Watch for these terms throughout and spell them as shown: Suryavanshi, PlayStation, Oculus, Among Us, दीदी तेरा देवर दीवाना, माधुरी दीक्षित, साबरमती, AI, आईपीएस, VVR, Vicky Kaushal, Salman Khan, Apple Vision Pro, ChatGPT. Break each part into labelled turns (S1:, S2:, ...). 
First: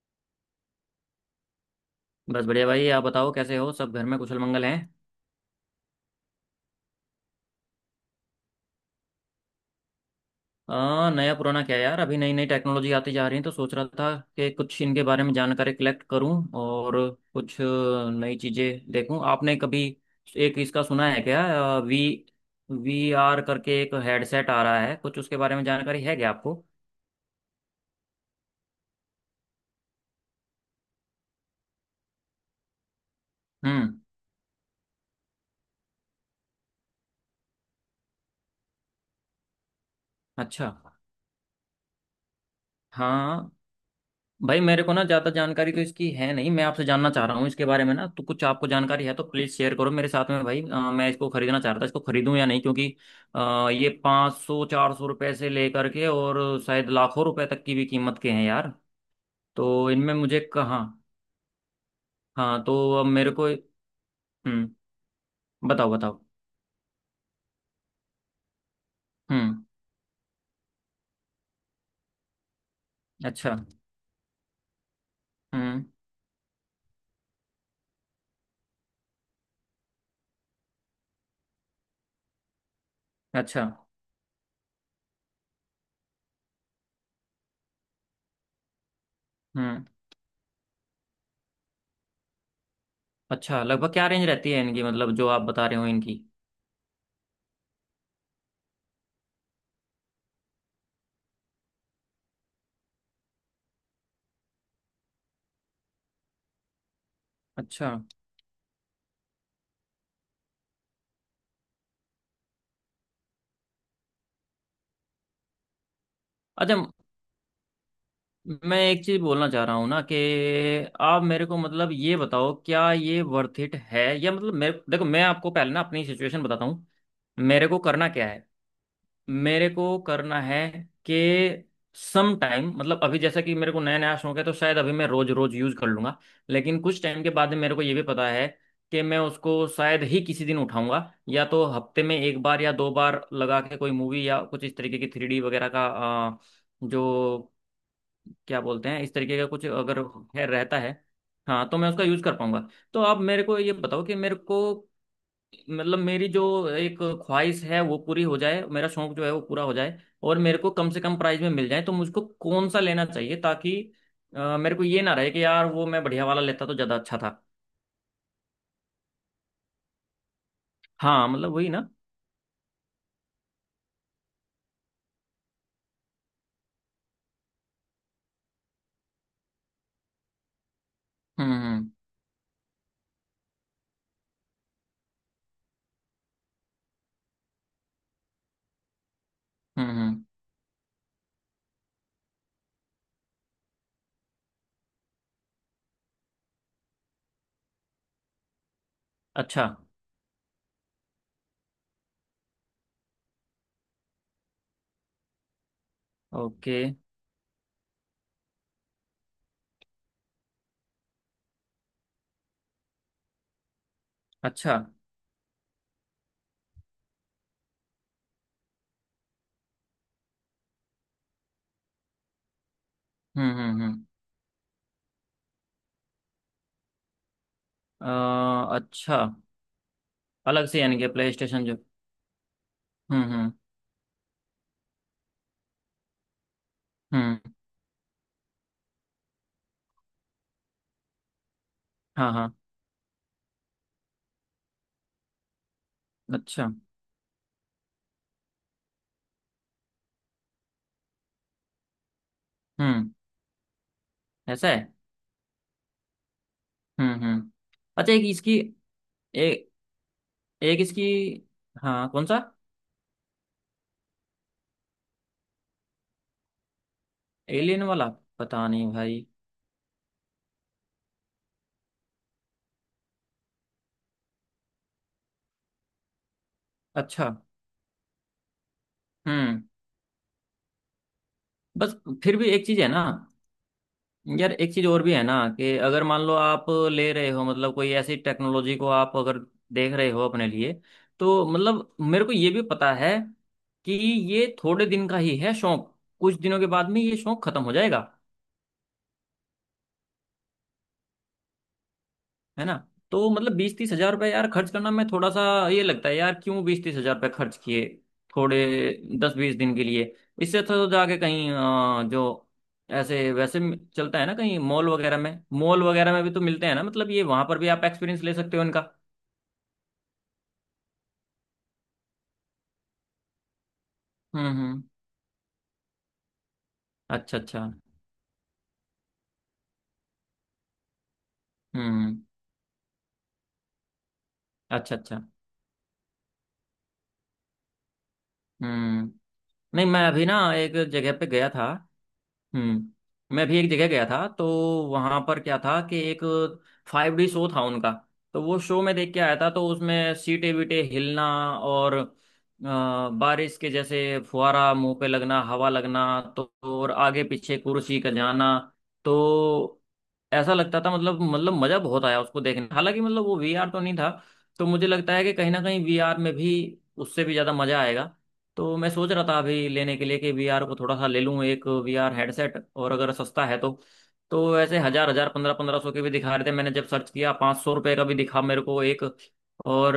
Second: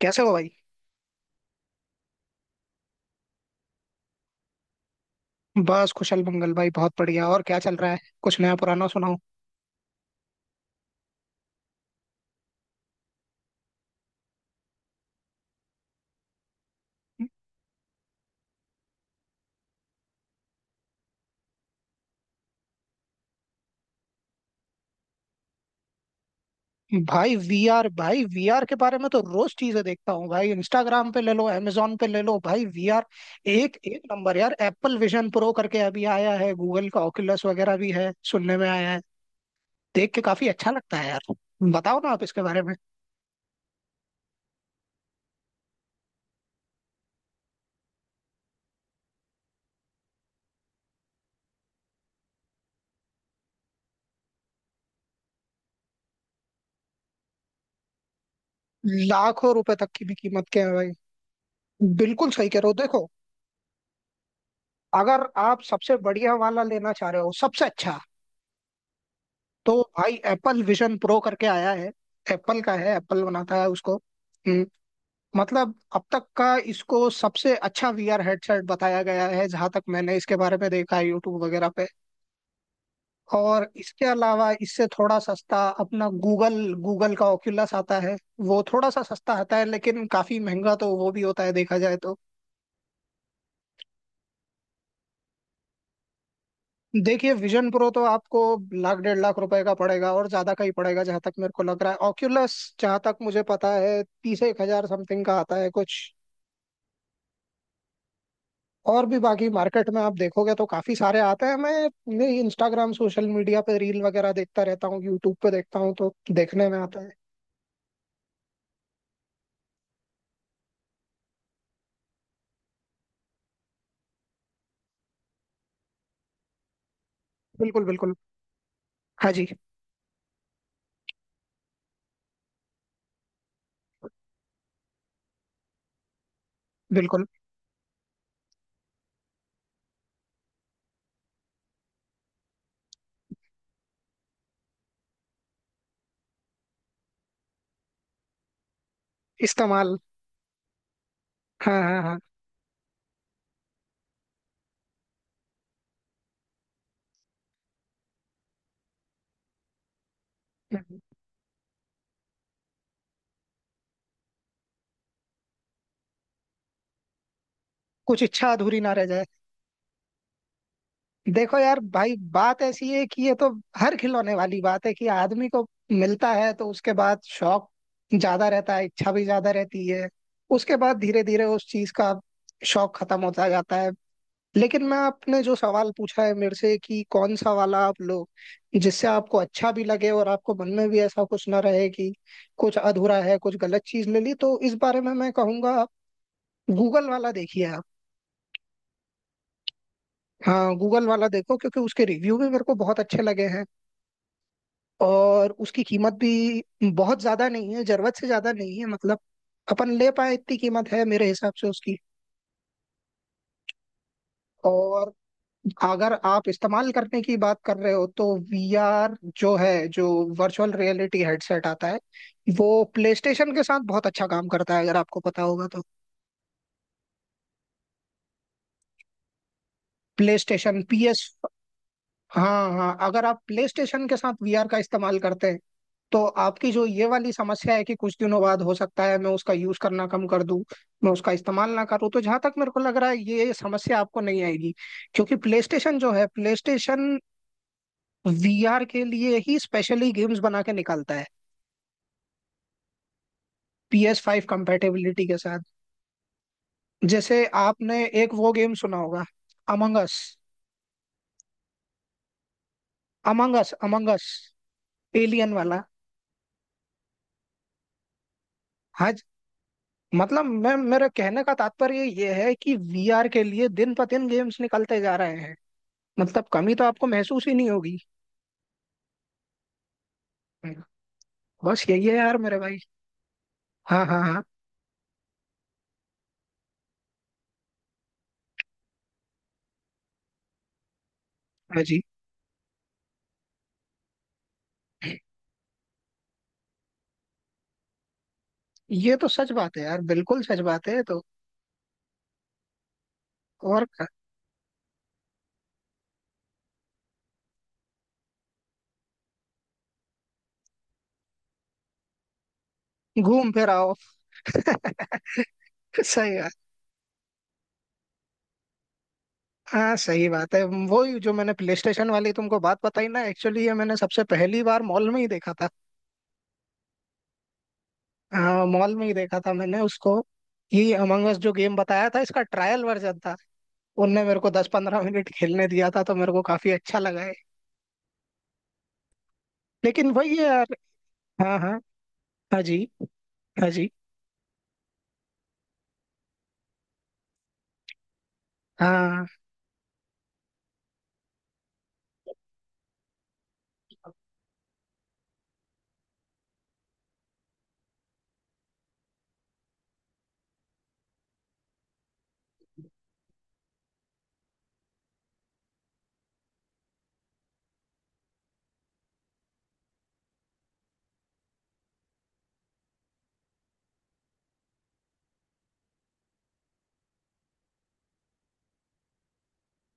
S1: कैसे हो भाई।
S2: बस बढ़िया भाई। आप बताओ कैसे हो, सब घर में कुशल मंगल हैं।
S1: बस कुशल मंगल भाई, बहुत बढ़िया। और क्या चल रहा है? कुछ नया पुराना सुनाओ।
S2: नया पुराना क्या यार, अभी नई नई टेक्नोलॉजी आती जा रही है तो सोच रहा था कि कुछ इनके बारे में जानकारी कलेक्ट करूं और कुछ नई चीज़ें देखूं। आपने कभी एक इसका सुना है क्या, वी वी आर करके एक हेडसेट आ रहा है, कुछ उसके बारे में जानकारी है क्या आपको?
S1: भाई, वीआर के बारे में तो रोज चीजें देखता हूँ भाई। इंस्टाग्राम पे ले लो, amazon पे ले लो भाई। वीआर एक
S2: हम्म।
S1: एक नंबर यार। एप्पल विजन प्रो करके अभी आया है। गूगल का ओculus वगैरह भी है, सुनने में आया है। देख के काफी अच्छा
S2: अच्छा।
S1: लगता है यार। बताओ ना आप इसके बारे में।
S2: हाँ भाई, मेरे को ना ज्यादा जानकारी तो इसकी है नहीं, मैं आपसे जानना चाह रहा हूँ इसके बारे में ना, तो कुछ आपको जानकारी है तो प्लीज शेयर करो मेरे साथ में भाई। मैं इसको खरीदना चाह रहा था, इसको खरीदूं या नहीं क्योंकि ये 500 400 रुपए से लेकर के और शायद लाखों रुपए तक की भी कीमत के हैं यार।
S1: लाखों रुपए तक
S2: तो
S1: की भी
S2: इनमें मुझे
S1: कीमत के
S2: कहाँ,
S1: है भाई?
S2: हाँ।
S1: बिल्कुल सही कह
S2: हाँ,
S1: रहे हो।
S2: तो अब
S1: देखो,
S2: मेरे को। हम्म।
S1: अगर आप
S2: बताओ
S1: सबसे
S2: बताओ।
S1: बढ़िया वाला लेना चाह रहे हो, सबसे अच्छा,
S2: हम्म।
S1: तो भाई एप्पल विजन प्रो करके आया है। एप्पल का है, एप्पल
S2: अच्छा।
S1: बनाता है उसको। मतलब
S2: हम्म।
S1: अब तक का इसको सबसे अच्छा वीआर हेडसेट बताया गया है, जहां तक मैंने इसके बारे में देखा है यूट्यूब वगैरह पे।
S2: अच्छा।
S1: और इसके अलावा इससे थोड़ा सस्ता अपना गूगल, गूगल का ओक्यूलस आता है। वो थोड़ा सा सस्ता आता है,
S2: हम्म।
S1: लेकिन काफी महंगा तो वो भी होता है देखा जाए तो।
S2: अच्छा, लगभग क्या रेंज रहती है इनकी, मतलब जो आप बता रहे हो इनकी?
S1: देखिए विजन प्रो तो आपको लाख 1.5 लाख रुपए का पड़ेगा, और ज्यादा का ही पड़ेगा जहां तक मेरे को लग रहा है। ऑक्यूलस जहां तक मुझे पता है 30 एक हजार समथिंग का आता है कुछ।
S2: अच्छा।
S1: और भी बाकी मार्केट में आप देखोगे तो काफी सारे आते हैं। मैं इंस्टाग्राम सोशल मीडिया पे रील वगैरह देखता रहता हूँ, यूट्यूब पे देखता हूँ, तो देखने
S2: अच्छा,
S1: में आता है।
S2: मैं एक चीज बोलना चाह रहा हूँ ना कि आप मेरे को मतलब ये बताओ क्या ये वर्थ इट है या मतलब। मेरे, देखो मैं आपको पहले ना अपनी सिचुएशन बताता हूँ, मेरे को
S1: बिल्कुल
S2: करना
S1: बिल्कुल।
S2: क्या है।
S1: हाँ जी,
S2: मेरे को करना है कि सम टाइम, मतलब अभी जैसा कि मेरे को नया नया शौक है तो शायद अभी मैं रोज रोज यूज कर लूंगा, लेकिन कुछ टाइम
S1: बिल्कुल।
S2: के बाद में मेरे को ये भी पता है कि मैं उसको शायद ही किसी दिन उठाऊंगा, या तो हफ्ते में एक बार या दो बार लगा के कोई मूवी या कुछ इस तरीके की 3D वगैरह का अ, जो क्या बोलते हैं इस तरीके का कुछ
S1: इस्तेमाल।
S2: अगर है रहता है, हाँ तो
S1: हाँ
S2: मैं
S1: हाँ
S2: उसका
S1: हाँ।
S2: यूज़ कर पाऊंगा। तो आप मेरे को ये बताओ कि मेरे को, मतलब मेरी जो एक ख्वाहिश है वो पूरी हो जाए, मेरा शौक जो है वो पूरा हो जाए और मेरे को कम से कम प्राइस में मिल जाए, तो मुझको कौन सा लेना चाहिए ताकि मेरे को ये ना रहे कि यार वो मैं बढ़िया वाला लेता तो ज़्यादा अच्छा था।
S1: कुछ इच्छा अधूरी ना रह जाए।
S2: हाँ मतलब
S1: देखो
S2: वही
S1: यार
S2: ना।
S1: भाई, बात ऐसी है कि ये तो हर खिलौने वाली बात है कि आदमी को मिलता है तो उसके बाद शौक ज्यादा रहता है, इच्छा भी ज्यादा रहती है। उसके बाद धीरे धीरे
S2: हम्म
S1: उस चीज
S2: हम्म
S1: का शौक खत्म होता जाता है। लेकिन मैं, आपने जो सवाल पूछा है मेरे से कि कौन सा वाला आप लो, जिससे आपको अच्छा भी
S2: हम्म
S1: लगे
S2: हम्म,
S1: और आपको मन में भी ऐसा कुछ ना रहे कि कुछ अधूरा है, कुछ गलत चीज ले ली, तो इस बारे में मैं कहूंगा आप गूगल वाला देखिए। आप,
S2: अच्छा।
S1: हाँ, गूगल वाला देखो, क्योंकि उसके रिव्यू भी मेरे को बहुत अच्छे लगे हैं और उसकी कीमत भी
S2: ओके।
S1: बहुत ज्यादा नहीं है, जरूरत से ज्यादा नहीं है, मतलब अपन ले पाए इतनी कीमत है मेरे हिसाब से उसकी।
S2: अच्छा।
S1: और अगर आप इस्तेमाल करने की बात कर रहे हो, तो वीआर जो है, जो वर्चुअल रियलिटी हेडसेट आता है, वो प्लेस्टेशन के साथ
S2: हम्म।
S1: बहुत अच्छा काम करता है, अगर आपको पता होगा तो।
S2: अच्छा। अलग से
S1: प्लेस्टेशन
S2: यानी कि
S1: पीएस।
S2: प्ले स्टेशन जो।
S1: हाँ हाँ,
S2: हम्म
S1: अगर आप
S2: हम्म
S1: प्ले स्टेशन के साथ वीआर का इस्तेमाल करते हैं तो आपकी जो ये वाली
S2: हम्म।
S1: समस्या है कि कुछ दिनों बाद हो सकता है मैं उसका यूज करना कम कर दूं, मैं उसका इस्तेमाल ना करूं, तो
S2: हाँ
S1: जहां तक
S2: हाँ।
S1: मेरे को लग रहा है ये समस्या आपको नहीं आएगी। क्योंकि प्ले
S2: अच्छा।
S1: स्टेशन वीआर के लिए ही स्पेशली गेम्स बना के निकालता है,
S2: हम्म।
S1: PS5
S2: ऐसा है।
S1: कंपेटेबिलिटी के साथ। जैसे
S2: हम्म।
S1: आपने
S2: अच्छा, एक
S1: एक वो
S2: इसकी,
S1: गेम सुना होगा,
S2: एक,
S1: अमंगस।
S2: एक इसकी, हाँ कौन सा?
S1: अमंगस अमंगस एलियन वाला।
S2: एलियन वाला? पता नहीं
S1: हाँ,
S2: भाई।
S1: मतलब मैं मेरा कहने का तात्पर्य ये है कि वीआर के लिए दिन ब दिन गेम्स निकलते जा रहे हैं, मतलब कमी तो आपको
S2: अच्छा।
S1: महसूस ही नहीं होगी।
S2: हम्म।
S1: बस
S2: बस।
S1: यही है यार
S2: फिर भी
S1: मेरे
S2: एक
S1: भाई।
S2: चीज है ना
S1: हाँ हाँ हाँ।
S2: यार, एक चीज और भी है ना कि अगर मान लो आप ले रहे हो, मतलब कोई ऐसी टेक्नोलॉजी को आप अगर देख रहे हो अपने लिए, तो
S1: हाँ
S2: मतलब
S1: जी।
S2: मेरे को ये भी पता है कि ये थोड़े दिन का ही है शौक, कुछ दिनों के बाद में ये शौक खत्म हो जाएगा,
S1: ये तो सच बात है यार, बिल्कुल सच बात है ये तो।
S2: है ना। तो मतलब बीस
S1: और
S2: तीस
S1: क्या?
S2: हजार रुपये यार खर्च करना मैं थोड़ा सा, ये लगता है यार क्यों 20-30 हजार रुपये खर्च किए थोड़े 10-20 दिन के लिए। इससे अच्छा तो जाके कहीं, जो ऐसे
S1: घूम
S2: वैसे
S1: फिर आओ।
S2: चलता है ना कहीं मॉल वगैरह में, मॉल वगैरह में भी
S1: सही
S2: तो
S1: बात।
S2: मिलते हैं ना, मतलब ये वहां पर भी आप एक्सपीरियंस ले सकते हो इनका।
S1: हाँ, सही बात है। वही, जो मैंने प्ले स्टेशन वाली तुमको बात बताई ना, एक्चुअली ये मैंने सबसे पहली बार
S2: हम्म।
S1: मॉल में ही देखा था।
S2: अच्छा अच्छा।
S1: हाँ, मॉल में ही देखा था मैंने उसको। ये अमंगस जो गेम बताया
S2: हम्म।
S1: था, इसका ट्रायल वर्जन था। उनने मेरे को दस
S2: अच्छा
S1: पंद्रह
S2: अच्छा।
S1: मिनट खेलने दिया था तो मेरे को काफी अच्छा लगा है।
S2: हम्म। नहीं मैं
S1: लेकिन
S2: अभी ना
S1: वही है
S2: एक
S1: यार।
S2: जगह पे गया
S1: हाँ
S2: था।
S1: हाँ। हाँ जी।
S2: हम्म, मैं भी
S1: हाँ
S2: एक जगह
S1: जी।
S2: गया था, तो वहां पर क्या था कि एक 5D शो था उनका, तो वो शो में देख के
S1: हाँ।
S2: आया था, तो उसमें सीटे वीटे हिलना और बारिश के जैसे फुहारा मुंह पे लगना, हवा लगना, तो और आगे पीछे कुर्सी का जाना, तो ऐसा लगता था, मतलब मजा बहुत आया उसको देखने, हालांकि मतलब वो VR तो नहीं था। तो मुझे लगता है कि कहीं ना कहीं VR में भी उससे भी ज्यादा मजा आएगा। तो मैं सोच रहा था अभी लेने के लिए कि VR को थोड़ा सा ले लूँ एक VR हेडसेट, और अगर सस्ता है तो वैसे हजार हजार 1500-1500 के भी दिखा रहे थे, मैंने जब सर्च किया, 500 रुपये का भी दिखा मेरे को एक। और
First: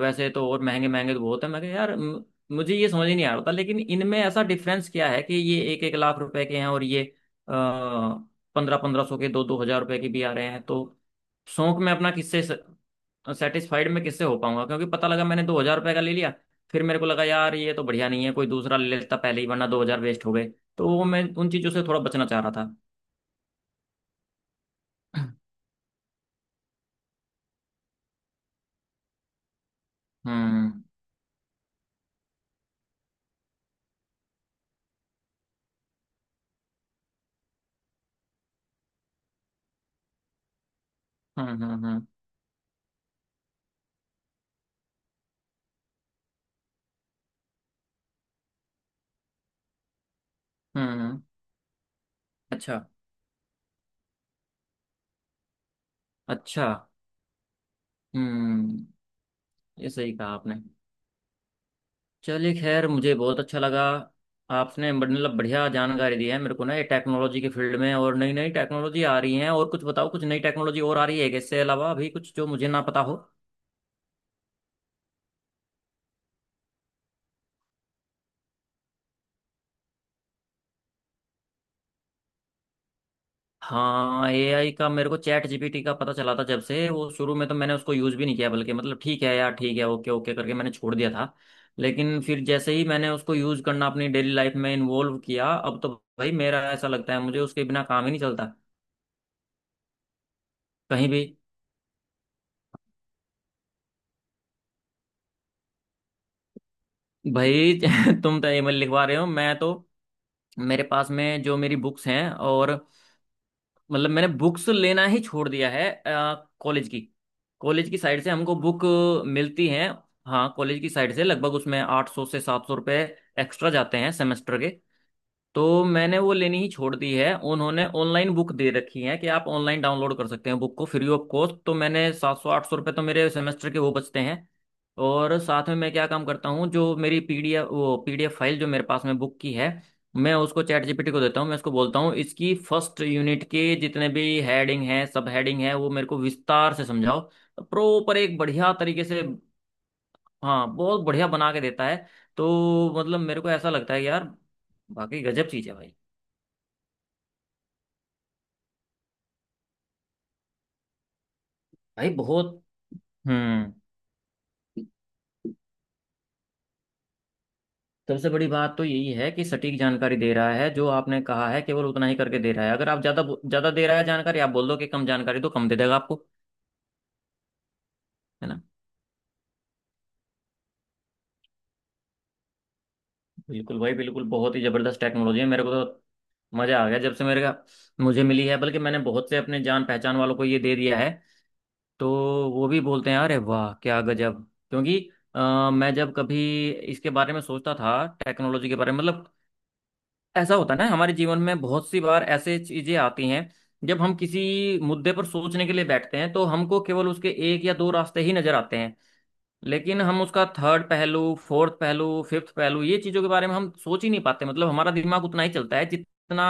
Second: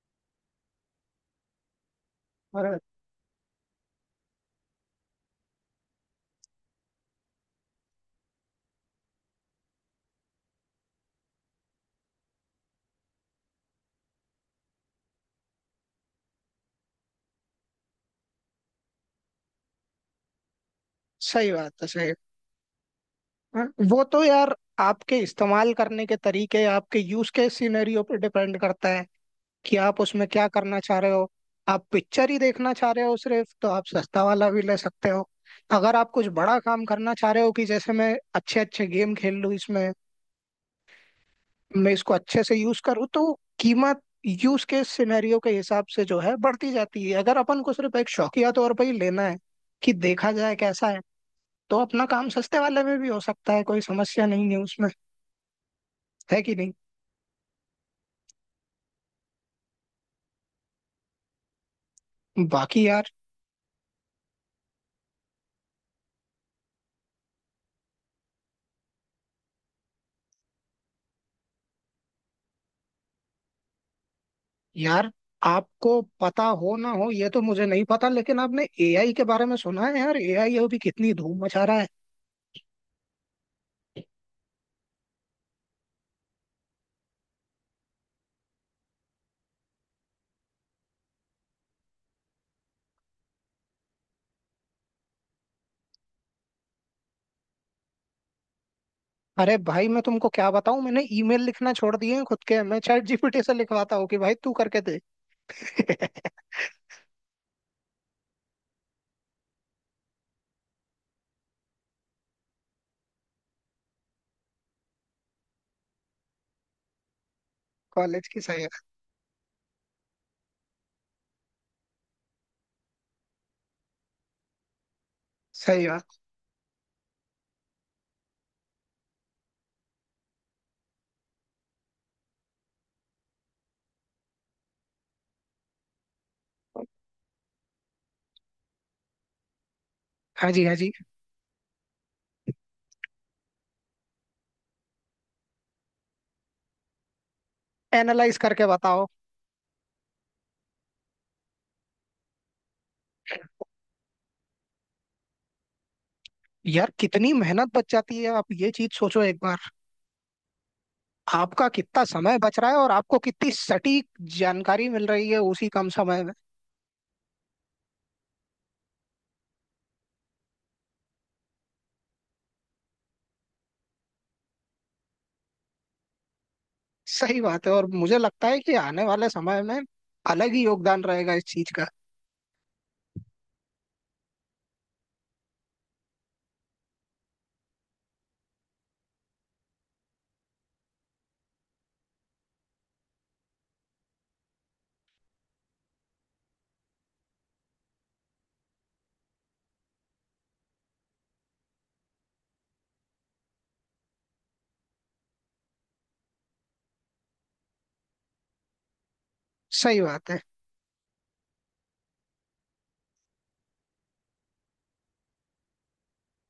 S2: वैसे तो और महंगे महंगे तो बहुत है, मैं कहा यार मुझे
S1: और
S2: ये समझ ही नहीं आ रहा था, लेकिन इनमें ऐसा डिफरेंस क्या है कि ये 1-1 लाख रुपए के हैं और ये 1500-1500 के, 2-2 हजार रुपए के भी आ रहे हैं। तो शौक में अपना किससे सेटिस्फाइड मैं किससे हो पाऊंगा, क्योंकि पता लगा मैंने 2000 रुपये का ले लिया, फिर मेरे को लगा यार ये तो बढ़िया नहीं है, कोई दूसरा ले लेता पहले ही वरना 2000 वेस्ट हो गए। तो वो मैं
S1: सही
S2: उन चीजों
S1: बात
S2: से
S1: है,
S2: थोड़ा
S1: सही।
S2: बचना चाह रहा था।
S1: हाँ, वो तो यार आपके इस्तेमाल करने के तरीके, आपके यूज के सिनेरियो पे डिपेंड करता है कि आप उसमें क्या करना
S2: हम्म
S1: चाह रहे हो। आप पिक्चर ही देखना चाह रहे हो सिर्फ, तो आप सस्ता वाला भी ले सकते हो। अगर आप कुछ बड़ा काम करना चाह रहे हो कि जैसे मैं अच्छे अच्छे गेम खेल लूँ इसमें,
S2: हम्म हम्म हम्म
S1: मैं
S2: हम्म,
S1: इसको अच्छे से यूज करूँ, तो कीमत यूज केस सिनेरियो के हिसाब से जो है बढ़ती जाती है। अगर अपन को सिर्फ एक शौकिया तौर पर ही लेना है कि देखा जाए कैसा है,
S2: हम्म,
S1: तो अपना काम सस्ते
S2: अच्छा।
S1: वाले में भी हो सकता है, कोई समस्या नहीं है उसमें। है कि
S2: अच्छा।
S1: नहीं?
S2: हम्म। ये सही कहा आपने। चलिए
S1: बाकी
S2: खैर,
S1: यार।
S2: मुझे बहुत अच्छा लगा, आपने मतलब बढ़िया जानकारी दी है मेरे को ना ये टेक्नोलॉजी के फील्ड में। और नई नई टेक्नोलॉजी आ रही है और कुछ बताओ, कुछ नई टेक्नोलॉजी और आ रही है क्या? इससे अलावा अभी कुछ जो मुझे ना पता हो।
S1: यार आपको पता हो ना हो ये तो मुझे नहीं पता, लेकिन आपने एआई के बारे में सुना है? यार एआई अभी कितनी धूम मचा रहा है।
S2: हाँ AI का, मेरे को ChatGPT का पता चला था, जब से वो शुरू में तो मैंने उसको यूज़ भी नहीं किया, बल्कि मतलब ठीक है यार ठीक है ओके ओके करके मैंने छोड़ दिया था। लेकिन फिर जैसे ही मैंने उसको यूज़ करना अपनी डेली लाइफ में इन्वॉल्व किया, अब तो भाई, मेरा ऐसा लगता है मुझे उसके बिना काम ही नहीं चलता
S1: अरे भाई मैं तुमको क्या बताऊं, मैंने
S2: कहीं भी।
S1: ईमेल लिखना छोड़ दिए हैं खुद के, मैं चैट जीपीटी से लिखवाता हूँ कि भाई तू करके दे।
S2: भाई तुम तो ईमेल लिखवा रहे हो, मैं तो, मेरे पास में जो मेरी बुक्स हैं और, मतलब मैंने बुक्स लेना ही छोड़ दिया है कॉलेज की। कॉलेज की साइड
S1: कॉलेज
S2: से
S1: की
S2: हमको
S1: सही।
S2: बुक मिलती हैं, हाँ कॉलेज की साइड से लगभग उसमें 800 से 700 रुपये एक्स्ट्रा जाते हैं सेमेस्टर के। तो
S1: सही
S2: मैंने
S1: बात।
S2: वो लेनी ही छोड़ दी है, उन्होंने ऑनलाइन बुक दे रखी है कि आप ऑनलाइन डाउनलोड कर सकते हैं बुक को फ्री ऑफ कॉस्ट, तो मैंने 700 800 रुपये तो मेरे सेमेस्टर के वो बचते हैं। और साथ में मैं क्या काम करता हूँ, जो मेरी PDF, वो PDF फाइल जो मेरे पास में बुक की है, मैं
S1: हाँ
S2: उसको
S1: जी हाँ जी।
S2: ChatGPT को देता हूँ, मैं उसको बोलता हूँ इसकी फर्स्ट यूनिट के जितने भी हेडिंग है सब हेडिंग है वो मेरे को विस्तार से समझाओ, प्रॉपर
S1: एनालाइज
S2: एक
S1: करके
S2: बढ़िया तरीके
S1: बताओ।
S2: से। हाँ बहुत बढ़िया बना के देता है। तो मतलब मेरे को ऐसा लगता है यार, बाकी गजब चीज़ है भाई।
S1: यार कितनी मेहनत बच जाती है, आप ये चीज सोचो एक बार। आपका कितना
S2: भाई
S1: समय बच
S2: बहुत।
S1: रहा है और आपको कितनी
S2: हम्म।
S1: सटीक जानकारी मिल रही है उसी कम समय में।
S2: सबसे बड़ी बात तो यही है कि सटीक जानकारी दे रहा है, जो आपने कहा है केवल उतना ही करके दे रहा है, अगर आप ज्यादा ज्यादा दे रहा है जानकारी, आप बोल दो कि कम जानकारी तो कम दे देगा आपको,
S1: सही बात है, और मुझे लगता
S2: है
S1: है
S2: ना।
S1: कि आने वाले समय में अलग ही योगदान रहेगा इस चीज का।
S2: बिल्कुल भाई बिल्कुल, बहुत ही जबरदस्त टेक्नोलॉजी है, मेरे को तो मजा आ गया जब से मेरे का मुझे मिली है, बल्कि मैंने बहुत से अपने जान पहचान वालों को ये दे दिया है, तो वो भी बोलते हैं अरे वाह क्या गजब। क्योंकि मैं जब कभी इसके बारे में सोचता था, टेक्नोलॉजी के बारे में, मतलब ऐसा होता है ना हमारे जीवन में बहुत सी बार ऐसे चीजें आती हैं, जब हम किसी मुद्दे पर सोचने के लिए बैठते हैं तो हमको केवल उसके एक या दो रास्ते ही नजर आते हैं।
S1: सही
S2: लेकिन हम
S1: बात है।
S2: उसका थर्ड पहलू, फोर्थ पहलू, फिफ्थ पहलू, ये चीजों के बारे में हम सोच ही नहीं पाते, मतलब हमारा दिमाग उतना ही चलता है जितना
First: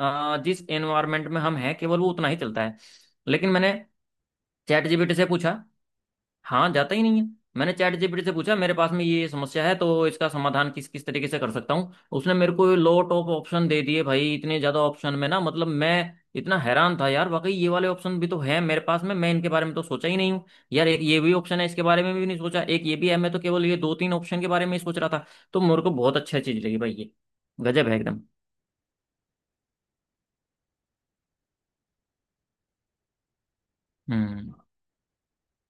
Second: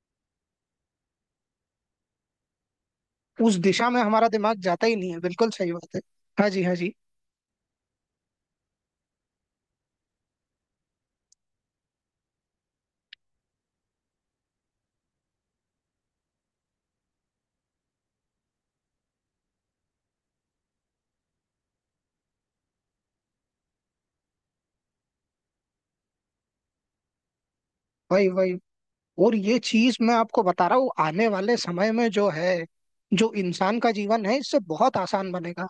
S2: जिस एनवायरमेंट में हम हैं, केवल वो उतना ही चलता है। लेकिन
S1: उस
S2: मैंने
S1: दिशा में हमारा दिमाग जाता ही
S2: चैट
S1: नहीं
S2: जीपीटी
S1: है,
S2: से
S1: बिल्कुल
S2: पूछा।
S1: सही बात है। हाँ जी
S2: हाँ
S1: हाँ जी।
S2: जाता ही नहीं है। मैंने चैट जीपीटी से पूछा मेरे पास में ये समस्या है तो इसका समाधान किस किस तरीके से कर सकता हूँ, उसने मेरे को लो टॉप ऑप्शन दे दिए भाई, इतने ज्यादा ऑप्शन में ना, मतलब मैं इतना हैरान था यार वाकई ये वाले ऑप्शन भी तो है मेरे पास में, मैं इनके बारे में तो सोचा ही नहीं हूँ। यार एक ये भी ऑप्शन है, इसके बारे में भी नहीं सोचा, एक ये भी है, मैं तो केवल ये दो तीन ऑप्शन के बारे में ही सोच रहा था। तो मेरे को बहुत अच्छा चीज लगी भाई ये, गजब है एकदम।
S1: वही वही। और ये चीज मैं आपको बता रहा हूँ, आने वाले समय में जो है, जो इंसान का जीवन है
S2: हम्म।
S1: इससे बहुत आसान बनेगा।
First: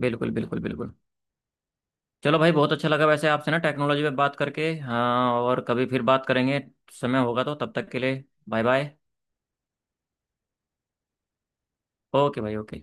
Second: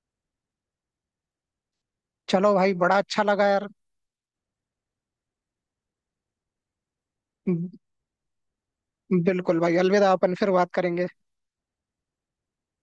S2: बिल्कुल बिल्कुल बिल्कुल। चलो
S1: चलो
S2: भाई बहुत
S1: भाई,
S2: अच्छा
S1: बड़ा
S2: लगा
S1: अच्छा
S2: वैसे
S1: लगा
S2: आपसे ना
S1: यार।
S2: टेक्नोलॉजी पे बात करके, हाँ और कभी फिर बात करेंगे, समय होगा तो। तब तक के लिए बाय बाय।
S1: बिल्कुल भाई, अलविदा। अपन फिर बात करेंगे।
S2: ओके भाई ओके।